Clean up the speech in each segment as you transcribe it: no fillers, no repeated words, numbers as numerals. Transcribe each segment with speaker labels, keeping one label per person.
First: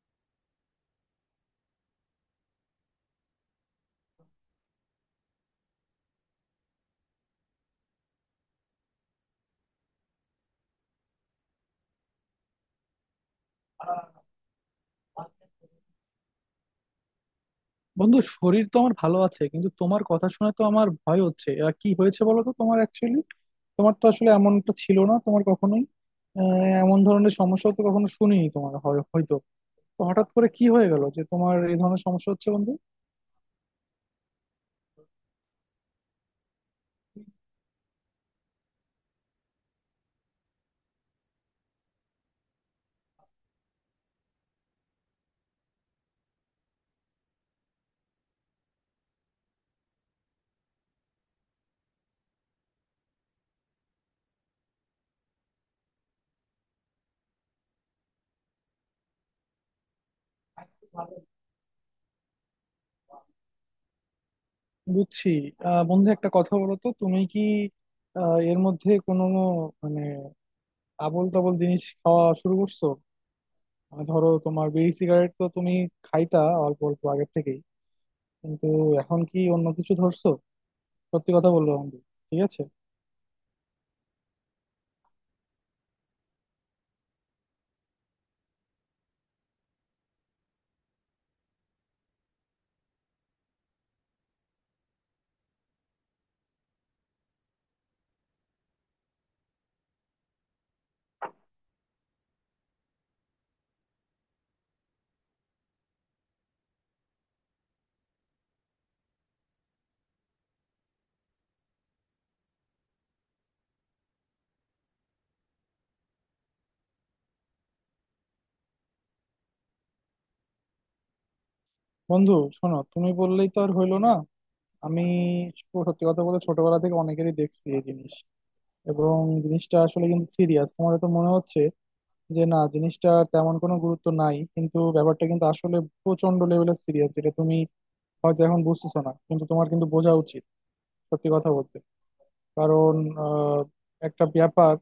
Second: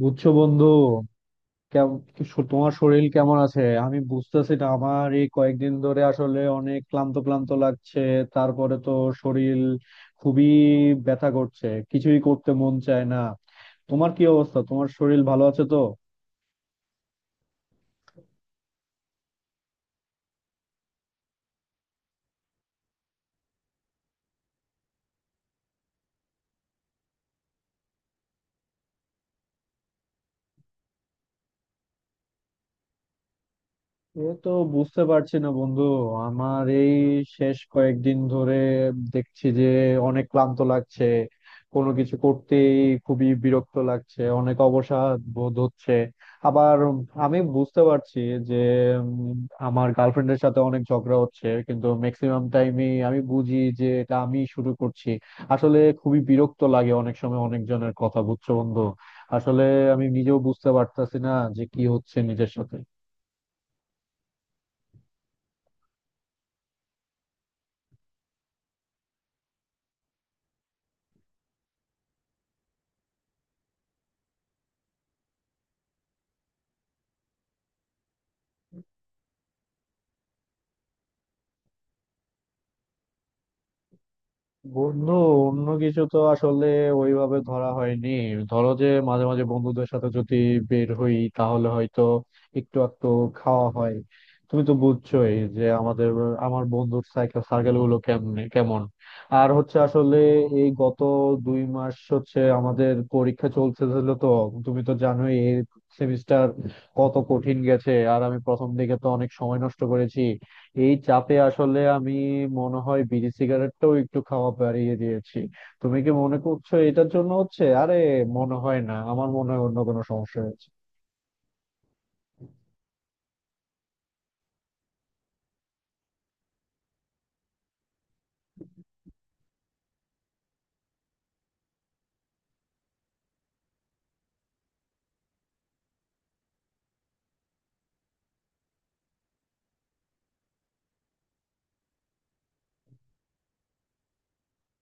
Speaker 1: বুঝছো, বন্ধু? তোমার শরীর কেমন আছে? আমি বুঝতেছি না, আমার এই কয়েকদিন ধরে আসলে অনেক ক্লান্ত ক্লান্ত লাগছে। তারপরে তো শরীর খুবই ব্যথা করছে, কিছুই করতে মন চায় না। তোমার কি অবস্থা? তোমার শরীর ভালো আছে তো?
Speaker 2: বন্ধু, শরীর তো আমার ভালো আছে, কিন্তু তোমার কথা শুনে তো আমার ভয় হচ্ছে। কি হয়েছে বলো তো তোমার, অ্যাকচুয়ালি তোমার তো আসলে এমনটা ছিল না তোমার কখনোই। আহ, এমন ধরনের সমস্যা তো কখনো শুনিনি তোমার, হয়তো। তো হঠাৎ করে কি হয়ে গেল যে তোমার এই ধরনের সমস্যা হচ্ছে বন্ধু?
Speaker 1: এ তো বুঝতে পারছি না বন্ধু। আমার এই শেষ কয়েকদিন ধরে দেখছি যে অনেক ক্লান্ত লাগছে। কোনো কিছু করতেই খুবই বিরক্ত লাগছে, অনেক অবসাদ বোধ হচ্ছে। আবার আমি বুঝতে পারছি যে উম, আমার গার্লফ্রেন্ডের সাথে অনেক ঝগড়া হচ্ছে, কিন্তু ম্যাক্সিমাম টাইমে আমি বুঝি যে এটা আমি শুরু করছি। আসলে খুবই বিরক্ত লাগে অনেক সময় অনেকজনের কথা, বুঝছো বন্ধু? আসলে আমি নিজেও বুঝতে পারতাছি না যে কি হচ্ছে নিজের সাথে।
Speaker 2: বুঝছি। বন্ধু একটা কথা বলো তো, তুমি কি এর মধ্যে কোনো মানে আবোল তাবোল জিনিস খাওয়া শুরু করছো? মানে ধরো, তোমার বিড়ি সিগারেট তো তুমি খাইতা অল্প অল্প আগের থেকে, কিন্তু এখন কি অন্য কিছু ধরছো? সত্যি কথা বললো বন্ধু। ঠিক আছে।
Speaker 1: বন্ধু, অন্য কিছু তো আসলে ওইভাবে ধরা হয়নি। ধরো, যে মাঝে মাঝে বন্ধুদের সাথে যদি বের হই, তাহলে হয়তো একটু একটু খাওয়া হয়। তুমি তো বুঝছোই যে আমার বন্ধুর সার্কেল গুলো কেমনে কেমন। আর হচ্ছে আসলে, এই গত 2 মাস হচ্ছে আমাদের পরীক্ষা চলতেছিল তো। তুমি তো জানোই এই সেমিস্টার কত কঠিন গেছে, আর আমি প্রথম দিকে তো অনেক সময় নষ্ট করেছি। এই চাপে আসলে আমি মনে হয় বিড়ি সিগারেটটাও একটু খাওয়া বাড়িয়ে দিয়েছি। তুমি কি মনে করছো এটার জন্য হচ্ছে? আরে মনে হয় না, আমার মনে হয় অন্য কোনো সমস্যা হয়েছে।
Speaker 2: বন্ধু শোনো, তুমি বললেই তো আর হইলো না। আমি সত্যি কথা বলতে ছোটবেলা থেকে অনেকেরই দেখছি এই জিনিস, এবং জিনিসটা আসলে কিন্তু সিরিয়াস। তোমার তো মনে হচ্ছে যে না, জিনিসটা তেমন কোনো গুরুত্ব নাই, কিন্তু ব্যাপারটা কিন্তু আসলে প্রচন্ড লেভেলের সিরিয়াস, যেটা তুমি হয়তো এখন বুঝতেছো না, কিন্তু তোমার কিন্তু বোঝা উচিত সত্যি কথা বলতে। কারণ আহ, একটা ব্যাপার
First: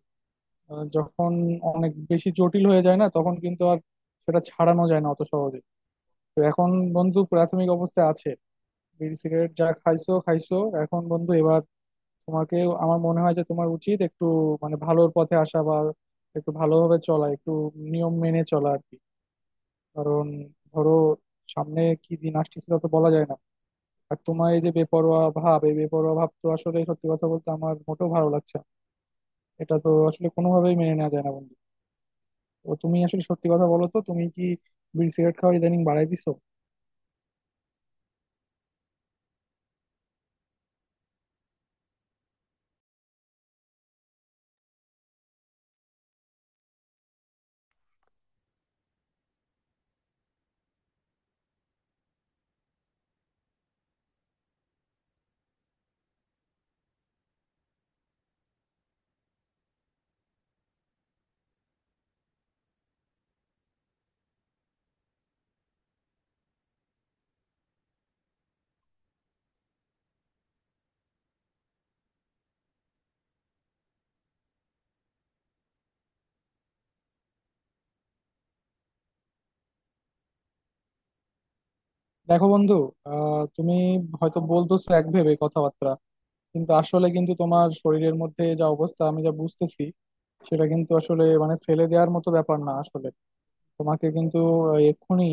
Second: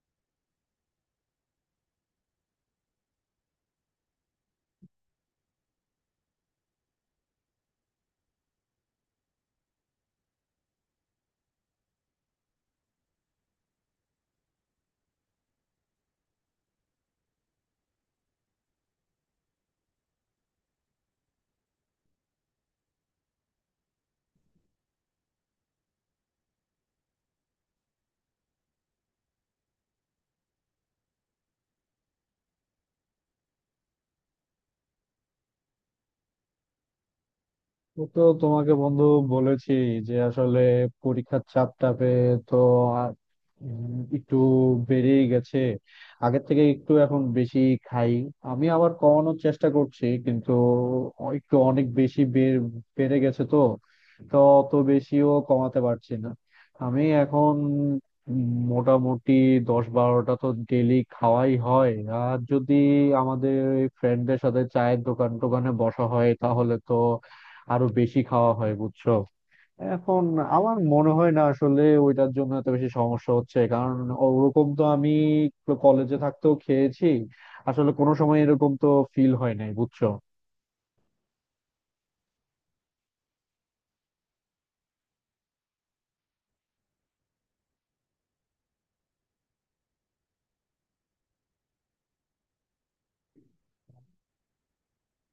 Speaker 2: যখন অনেক বেশি জটিল হয়ে যায় না, তখন কিন্তু আর সেটা ছাড়ানো যায় না অত সহজে। তো এখন বন্ধু প্রাথমিক অবস্থায় আছে, বিড়ি সিগারেট যা খাইছো খাইছো, এখন বন্ধু এবার তোমাকে আমার মনে হয় যে তোমার উচিত একটু মানে ভালোর পথে আসা, বা একটু ভালোভাবে চলা, একটু নিয়ম মেনে চলা আর কি। কারণ ধরো, সামনে কি দিন আসতেছে তা তো বলা যায় না। আর তোমার এই যে বেপরোয়া ভাব, এই বেপরোয়া ভাব তো আসলে সত্যি কথা বলতে আমার মোটেও ভালো লাগছে না। এটা তো আসলে কোনোভাবেই মেনে নেওয়া যায় না বন্ধু। তো তুমি আসলে সত্যি কথা বলো তো, তুমি কি বিড়ি সিগারেট খাওয়া ইদানিং বাড়াই দিছো?
Speaker 1: ও তো তোমাকে বন্ধু বলেছি যে আসলে পরীক্ষার চাপটা পেয়ে তো আর একটু বেড়েই গেছে। আগের থেকে একটু এখন বেশি খাই। আমি আবার কমানোর চেষ্টা করছি, কিন্তু একটু অনেক বেশি বেড়ে গেছে তো। তো অত বেশিও কমাতে পারছি না। আমি এখন মোটামুটি 10-12টা তো ডেলি খাওয়াই হয়। আর যদি আমাদের ফ্রেন্ডদের সাথে চায়ের দোকান টোকানে বসা হয়, তাহলে তো আরো বেশি খাওয়া হয়, বুঝছো? এখন আমার মনে হয় না আসলে ওইটার জন্য এত বেশি সমস্যা হচ্ছে, কারণ ওরকম তো আমি কলেজে থাকতেও খেয়েছি। আসলে কোনো সময় এরকম তো ফিল হয় নাই, বুঝছো?
Speaker 2: দেখো বন্ধু, তুমি হয়তো বলতেছো এক ভেবে কথাবার্তা, কিন্তু আসলে কিন্তু তোমার শরীরের মধ্যে যা অবস্থা আমি যা বুঝতেছি, সেটা কিন্তু আসলে মানে ফেলে দেওয়ার মতো ব্যাপার না আসলে। তোমাকে কিন্তু এক্ষুনি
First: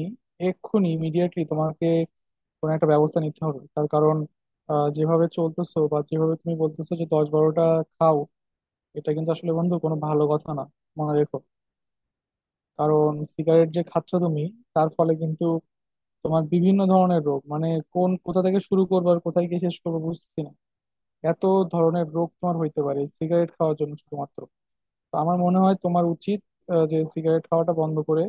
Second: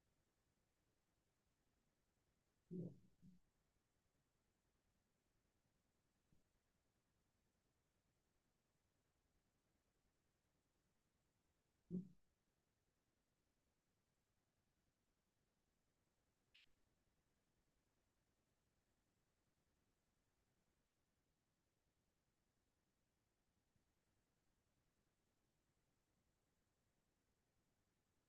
Speaker 2: এক্ষুনি ইমিডিয়েটলি তোমাকে কোনো একটা ব্যবস্থা নিতে হবে। তার কারণ যেভাবে চলতেছো বা যেভাবে তুমি বলতেছো যে 10-12টা খাও, এটা কিন্তু আসলে বন্ধু কোনো ভালো কথা না, মনে রেখো। কারণ সিগারেট যে খাচ্ছ তুমি, তার ফলে কিন্তু তোমার বিভিন্ন ধরনের রোগ মানে কোন কোথা থেকে শুরু করবো আর কোথায় গিয়ে শেষ করবো বুঝছি না। এত ধরনের রোগ তোমার হইতে পারে সিগারেট খাওয়ার জন্য শুধুমাত্র। তো আমার মনে হয় তোমার উচিত যে সিগারেট খাওয়াটা বন্ধ করে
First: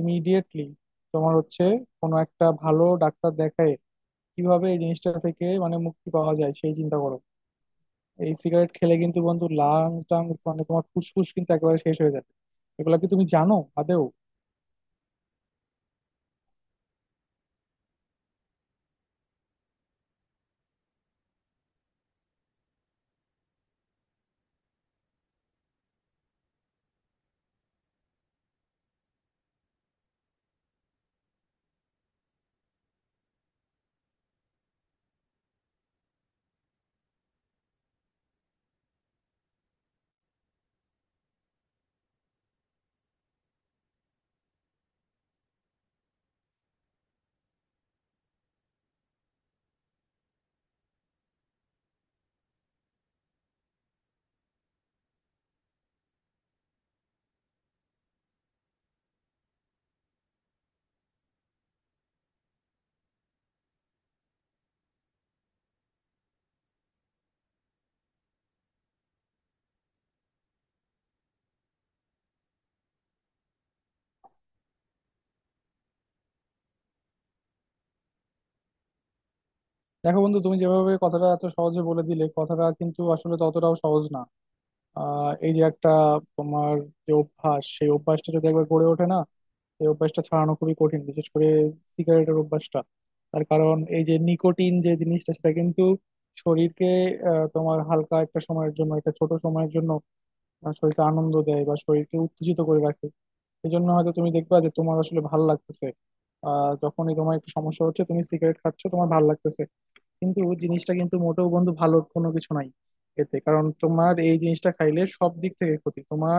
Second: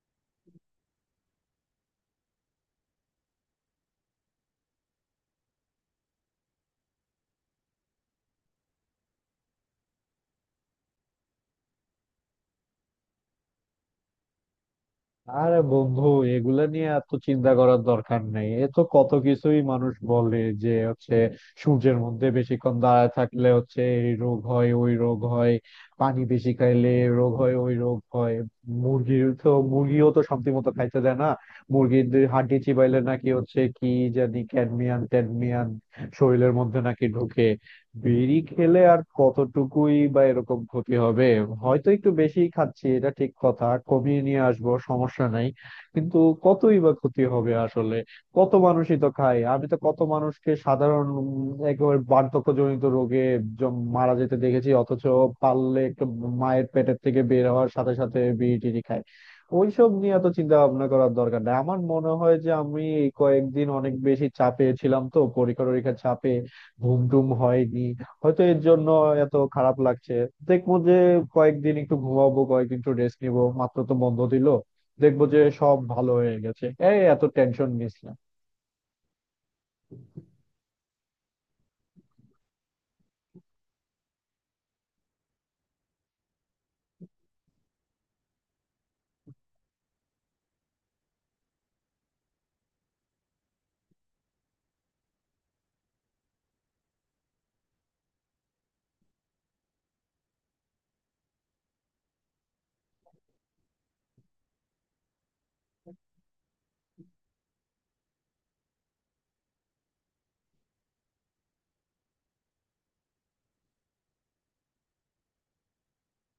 Speaker 2: ইমিডিয়েটলি তোমার হচ্ছে কোনো একটা ভালো ডাক্তার দেখায় কিভাবে এই জিনিসটা থেকে মানে মুক্তি পাওয়া যায় সেই চিন্তা করো। এই সিগারেট খেলে কিন্তু বন্ধু লাংস টাংস মানে তোমার ফুসফুস কিন্তু একেবারে শেষ হয়ে যাবে। এগুলা কি তুমি জানো আদেও?
Speaker 1: আরে বন্ধু, এগুলা নিয়ে এত চিন্তা করার দরকার নেই। এ তো কত কিছুই মানুষ বলে, যে হচ্ছে সূর্যের মধ্যে বেশিক্ষণ দাঁড়ায় থাকলে হচ্ছে এই রোগ হয় ওই রোগ হয়। পানি বেশি খাইলে এ রোগ হয় ওই রোগ হয়। মুরগির তো, মুরগিও তো শান্তি মতো খাইতে দেয় না। মুরগির দুই হাড্ডি চিবাইলে নাকি হচ্ছে কি জানি ক্যাডমিয়ান ট্যাডমিয়ান শরীরের মধ্যে নাকি ঢুকে। বিড়ি খেলে আর কতটুকুই বা এরকম ক্ষতি হবে? হয়তো একটু বেশি খাচ্ছি, এটা ঠিক কথা, কমিয়ে নিয়ে আসবো, সমস্যা নাই। কিন্তু কতই বা ক্ষতি হবে আসলে? কত মানুষই তো খায়। আমি তো কত মানুষকে সাধারণ, একেবারে বার্ধক্যজনিত রোগে মারা যেতে দেখেছি, অথচ পারলে একটু মায়ের পেটের থেকে বের হওয়ার সাথে সাথে বিড়ি টিড়ি খায়। ওইসব নিয়ে এত চিন্তা ভাবনা করার দরকার নাই। আমার মনে হয় যে আমি এই কয়েকদিন অনেক বেশি চাপে ছিলাম তো, পরীক্ষা টরীক্ষার চাপে। ঘুম টুম হয়নি, হয়তো এর জন্য এত খারাপ লাগছে। দেখবো যে কয়েকদিন একটু ঘুমাবো, কয়েকদিন একটু রেস্ট নিবো, মাত্র তো বন্ধ দিল। দেখবো যে সব ভালো হয়ে গেছে। এই, এত টেনশন নিস
Speaker 2: দেখো বন্ধু, তুমি যেভাবে কথাটা এত সহজে বলে দিলে কথাটা কিন্তু আসলে ততটাও সহজ না। এই যে একটা তোমার যে অভ্যাস, সেই অভ্যাসটা যদি একবার গড়ে ওঠে না, এই অভ্যাসটা ছাড়ানো খুবই কঠিন, বিশেষ করে সিগারেটের অভ্যাসটা। তার কারণ এই যে নিকোটিন যে জিনিসটা, সেটা কিন্তু শরীরকে তোমার হালকা একটা সময়ের জন্য একটা ছোট সময়ের জন্য শরীরকে আনন্দ দেয় বা শরীরকে উত্তেজিত করে রাখে। এই জন্য হয়তো তুমি দেখবা যে তোমার আসলে ভাল লাগতেছে। যখনই তোমার একটু সমস্যা হচ্ছে তুমি সিগারেট খাচ্ছ তোমার ভাল লাগতেছে, কিন্তু জিনিসটা কিন্তু মোটেও বন্ধু ভালো কোনো কিছু নাই এতে। কারণ তোমার এই জিনিসটা খাইলে সব দিক থেকে ক্ষতি তোমার,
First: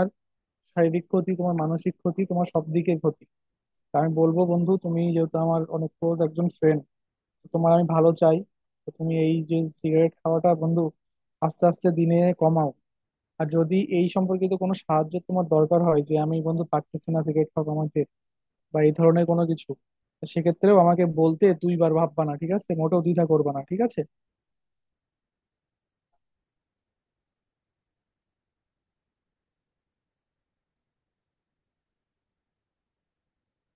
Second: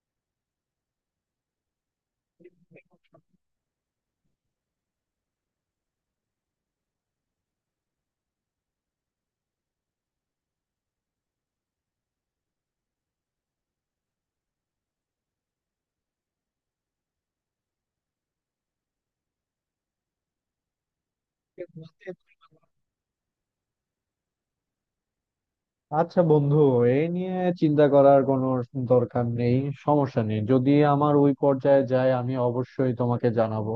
Speaker 2: শারীরিক ক্ষতি তোমার, মানসিক ক্ষতি, তোমার সব দিকের ক্ষতি। তা আমি বলবো বন্ধু, তুমি যেহেতু আমার অনেক ক্লোজ একজন ফ্রেন্ড, তোমার আমি ভালো চাই। তো তুমি এই যে সিগারেট খাওয়াটা বন্ধু আস্তে আস্তে দিনে কমাও। আর যদি এই সম্পর্কিত কোনো সাহায্য তোমার দরকার হয়, যে আমি বন্ধু পারতেছি না সিগারেট খাওয়া কমাইতে বা এই ধরনের কোনো কিছু, তো সেক্ষেত্রেও আমাকে বলতে দুইবার ভাববা না,
Speaker 1: না।
Speaker 2: ঠিক আছে? মোটেও দ্বিধা করবা না, ঠিক আছে?
Speaker 1: আচ্ছা বন্ধু, এই নিয়ে চিন্তা করার কোনো দরকার নেই। সমস্যা নেই, যদি আমার ওই পর্যায়ে যায় আমি অবশ্যই তোমাকে জানাবো।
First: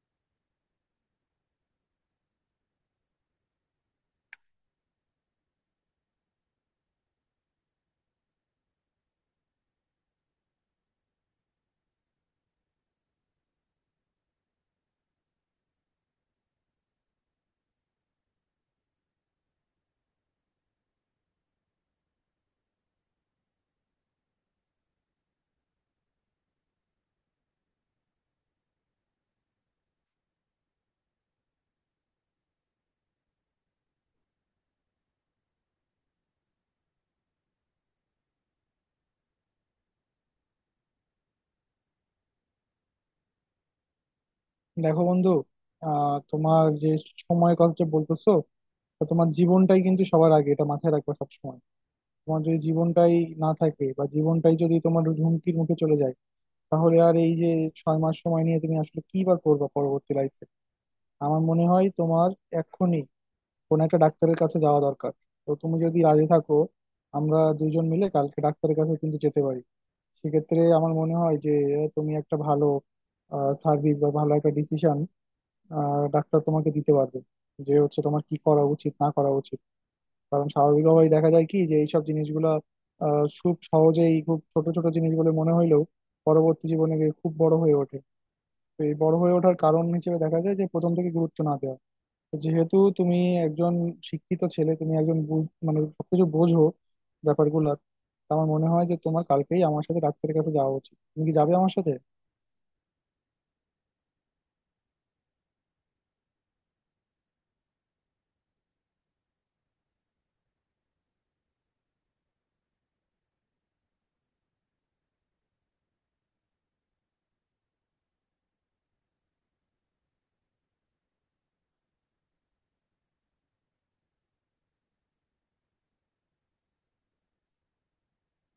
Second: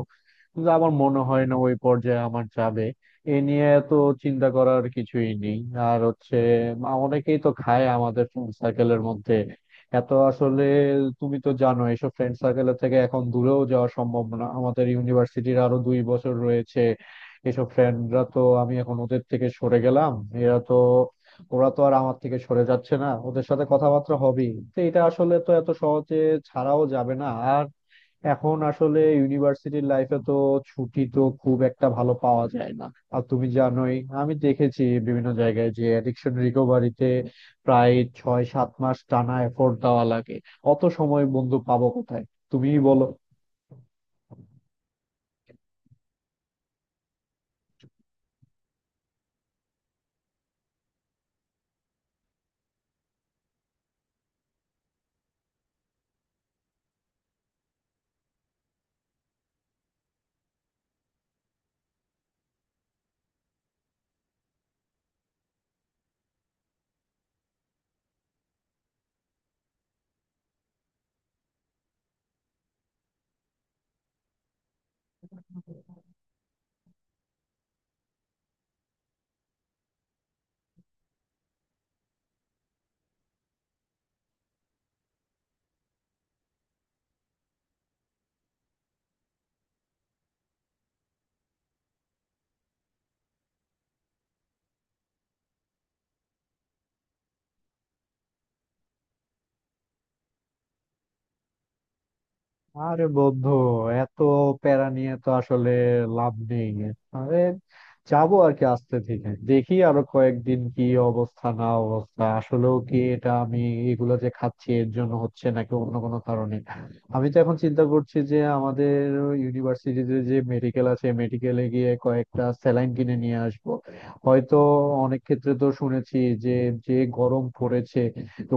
Speaker 1: কিন্তু আমার মনে হয় না ওই পর্যায়ে আমার যাবে। এ নিয়ে তো চিন্তা করার কিছুই নেই। আর হচ্ছে, অনেকেই তো খায় আমাদের ফ্রেন্ড সার্কেলের মধ্যে। এত আসলে, তুমি তো জানো এইসব ফ্রেন্ড সার্কেলের থেকে এখন দূরেও যাওয়া সম্ভব না, আমাদের ইউনিভার্সিটির আরো 2 বছর রয়েছে। এসব ফ্রেন্ডরা তো, আমি এখন ওদের থেকে সরে গেলাম, এরা তো, ওরা তো আর আমার থেকে সরে যাচ্ছে না, ওদের সাথে কথাবার্তা হবেই তো, এটা আসলে তো এত সহজে ছাড়াও যাবে না। আর এখন আসলে ইউনিভার্সিটির লাইফে তো ছুটি তো খুব একটা ভালো পাওয়া যায় না। আর তুমি জানোই, আমি দেখেছি বিভিন্ন জায়গায় যে অ্যাডিকশন রিকভারিতে প্রায় 6-7 মাস টানা এফোর্ট দেওয়া লাগে। অত সময় বন্ধু পাবো কোথায়? তুমিই বলো।
Speaker 2: দেখো বন্ধু, তোমার যে সময়ের কথা যে বলতেছো, তো তোমার জীবনটাই কিন্তু সবার আগে, এটা মাথায় রাখবে সবসময়। তোমার যদি জীবনটাই না থাকে বা জীবনটাই যদি তোমার হুমকির মুখে চলে যায়, তাহলে আর এই যে 6 মাস সময় নিয়ে তুমি আসলে কি বা করবা পরবর্তী লাইফে? আমার মনে হয় তোমার এক্ষুনি কোনো একটা ডাক্তারের কাছে যাওয়া দরকার। তো তুমি যদি রাজি থাকো, আমরা দুজন মিলে কালকে ডাক্তারের কাছে কিন্তু যেতে পারি। সেক্ষেত্রে আমার মনে হয় যে তুমি একটা ভালো সার্ভিস বা ভালো একটা ডিসিশন আর ডাক্তার তোমাকে দিতে পারবে যে হচ্ছে তোমার কি করা উচিত না করা উচিত। কারণ স্বাভাবিকভাবেই দেখা যায় কি, যে এইসব জিনিসগুলা খুব সহজেই খুব ছোট ছোট জিনিসগুলো মনে হইলেও পরবর্তী জীবনে গিয়ে খুব বড় হয়ে ওঠে। তো এই বড় হয়ে ওঠার কারণ হিসেবে দেখা যায় যে প্রথম থেকে গুরুত্ব না দেওয়া। তো যেহেতু তুমি একজন শিক্ষিত ছেলে, তুমি একজন মানে সবকিছু বোঝো, ব্যাপারগুলো। আমার মনে হয় যে তোমার কালকেই আমার সাথে ডাক্তারের কাছে যাওয়া উচিত। তুমি কি যাবে আমার সাথে?
Speaker 1: আরে বন্ধু, এত প্যারা নিয়ে তো আসলে লাভ নেই। আরে, যাবো আর কি, আস্তে ধীরে দেখি আরো কয়েকদিন কি অবস্থা না অবস্থা, আসলেও কি এটা আমি এগুলো যে খাচ্ছি এর জন্য হচ্ছে নাকি অন্য কোনো কারণে। আমি তো এখন চিন্তা করছি যে আমাদের ইউনিভার্সিটিতে যে মেডিকেল আছে, মেডিকেলে গিয়ে কয়েকটা স্যালাইন কিনে নিয়ে আসবো। হয়তো অনেক ক্ষেত্রে তো শুনেছি যে যে গরম পড়েছে,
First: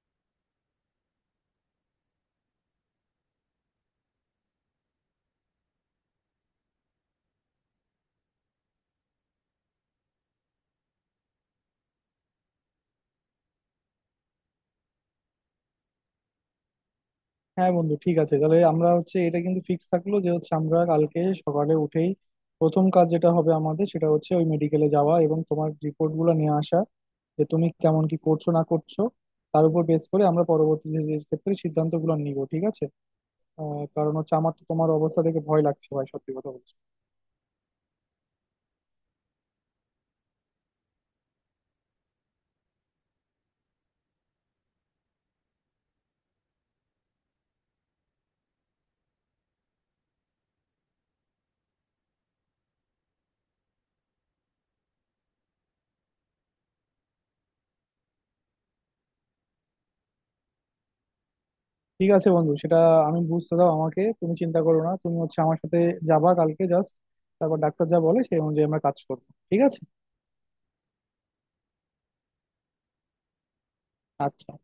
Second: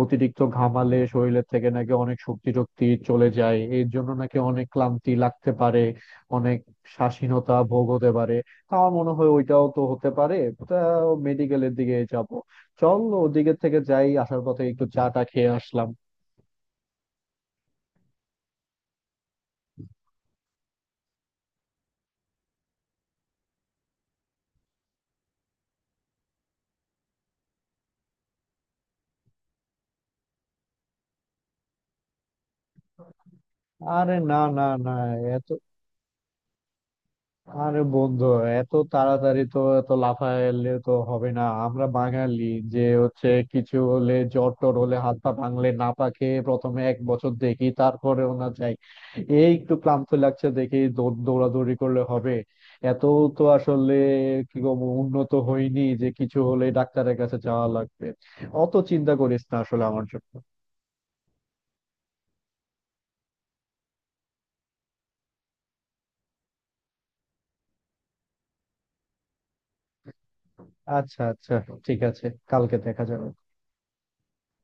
Speaker 1: অতিরিক্ত ঘামালে শরীরের থেকে নাকি অনেক শক্তি টক্তি চলে যায়, এর জন্য নাকি অনেক ক্লান্তি লাগতে পারে, অনেক স্বাধীনতা ভোগ হতে পারে। তা আমার মনে হয় ওইটাও তো হতে পারে। তা মেডিকেলের দিকে যাব, চল ওদিকের থেকে যাই, আসার পথে একটু চা টা খেয়ে আসলাম।
Speaker 2: হ্যাঁ বন্ধু ঠিক আছে, তাহলে আমরা হচ্ছে এটা কিন্তু ফিক্স থাকলো যে হচ্ছে আমরা কালকে সকালে উঠেই প্রথম কাজ যেটা হবে আমাদের সেটা হচ্ছে ওই মেডিকেলে যাওয়া এবং তোমার রিপোর্ট গুলো নিয়ে আসা যে তুমি কেমন কি করছো না করছো। তার উপর বেস করে আমরা পরবর্তী যে ক্ষেত্রে সিদ্ধান্ত গুলো নিব, ঠিক আছে? কারণ
Speaker 1: আরে,
Speaker 2: হচ্ছে
Speaker 1: না,
Speaker 2: আমার তো
Speaker 1: না,
Speaker 2: তোমার
Speaker 1: না,
Speaker 2: অবস্থা দেখে
Speaker 1: এত,
Speaker 2: ভয় লাগছে ভাই, সত্যি কথা বলছি।
Speaker 1: আরে বন্ধু, এত তাড়াতাড়ি তো, এত লাফাইলে তো হবে না, আমরা বাঙালি। যে হচ্ছে কিছু হলে, জ্বর টর হলে, হাত পা ভাঙলে না পাকে, প্রথমে 1 বছর দেখি তারপরেও না যাই। এই একটু ক্লান্ত লাগছে, দেখি দৌড়াদৌড়ি করলে হবে। এত তো আসলে কি বলবো, উন্নত হয়নি যে কিছু হলে ডাক্তারের কাছে যাওয়া লাগবে। অত চিন্তা করিস না আসলে আমার জন্য।
Speaker 2: ঠিক আছে বন্ধু, সেটা আমি বুঝতে দাও আমাকে, তুমি চিন্তা করো না, তুমি হচ্ছে আমার সাথে যাবা কালকে জাস্ট, তারপর ডাক্তার যা বলে সেই অনুযায়ী আমরা কাজ করবো, ঠিক আছে?
Speaker 1: আচ্ছা, আচ্ছা, ঠিক আছে, কালকে দেখা যাবে।
Speaker 2: আচ্ছা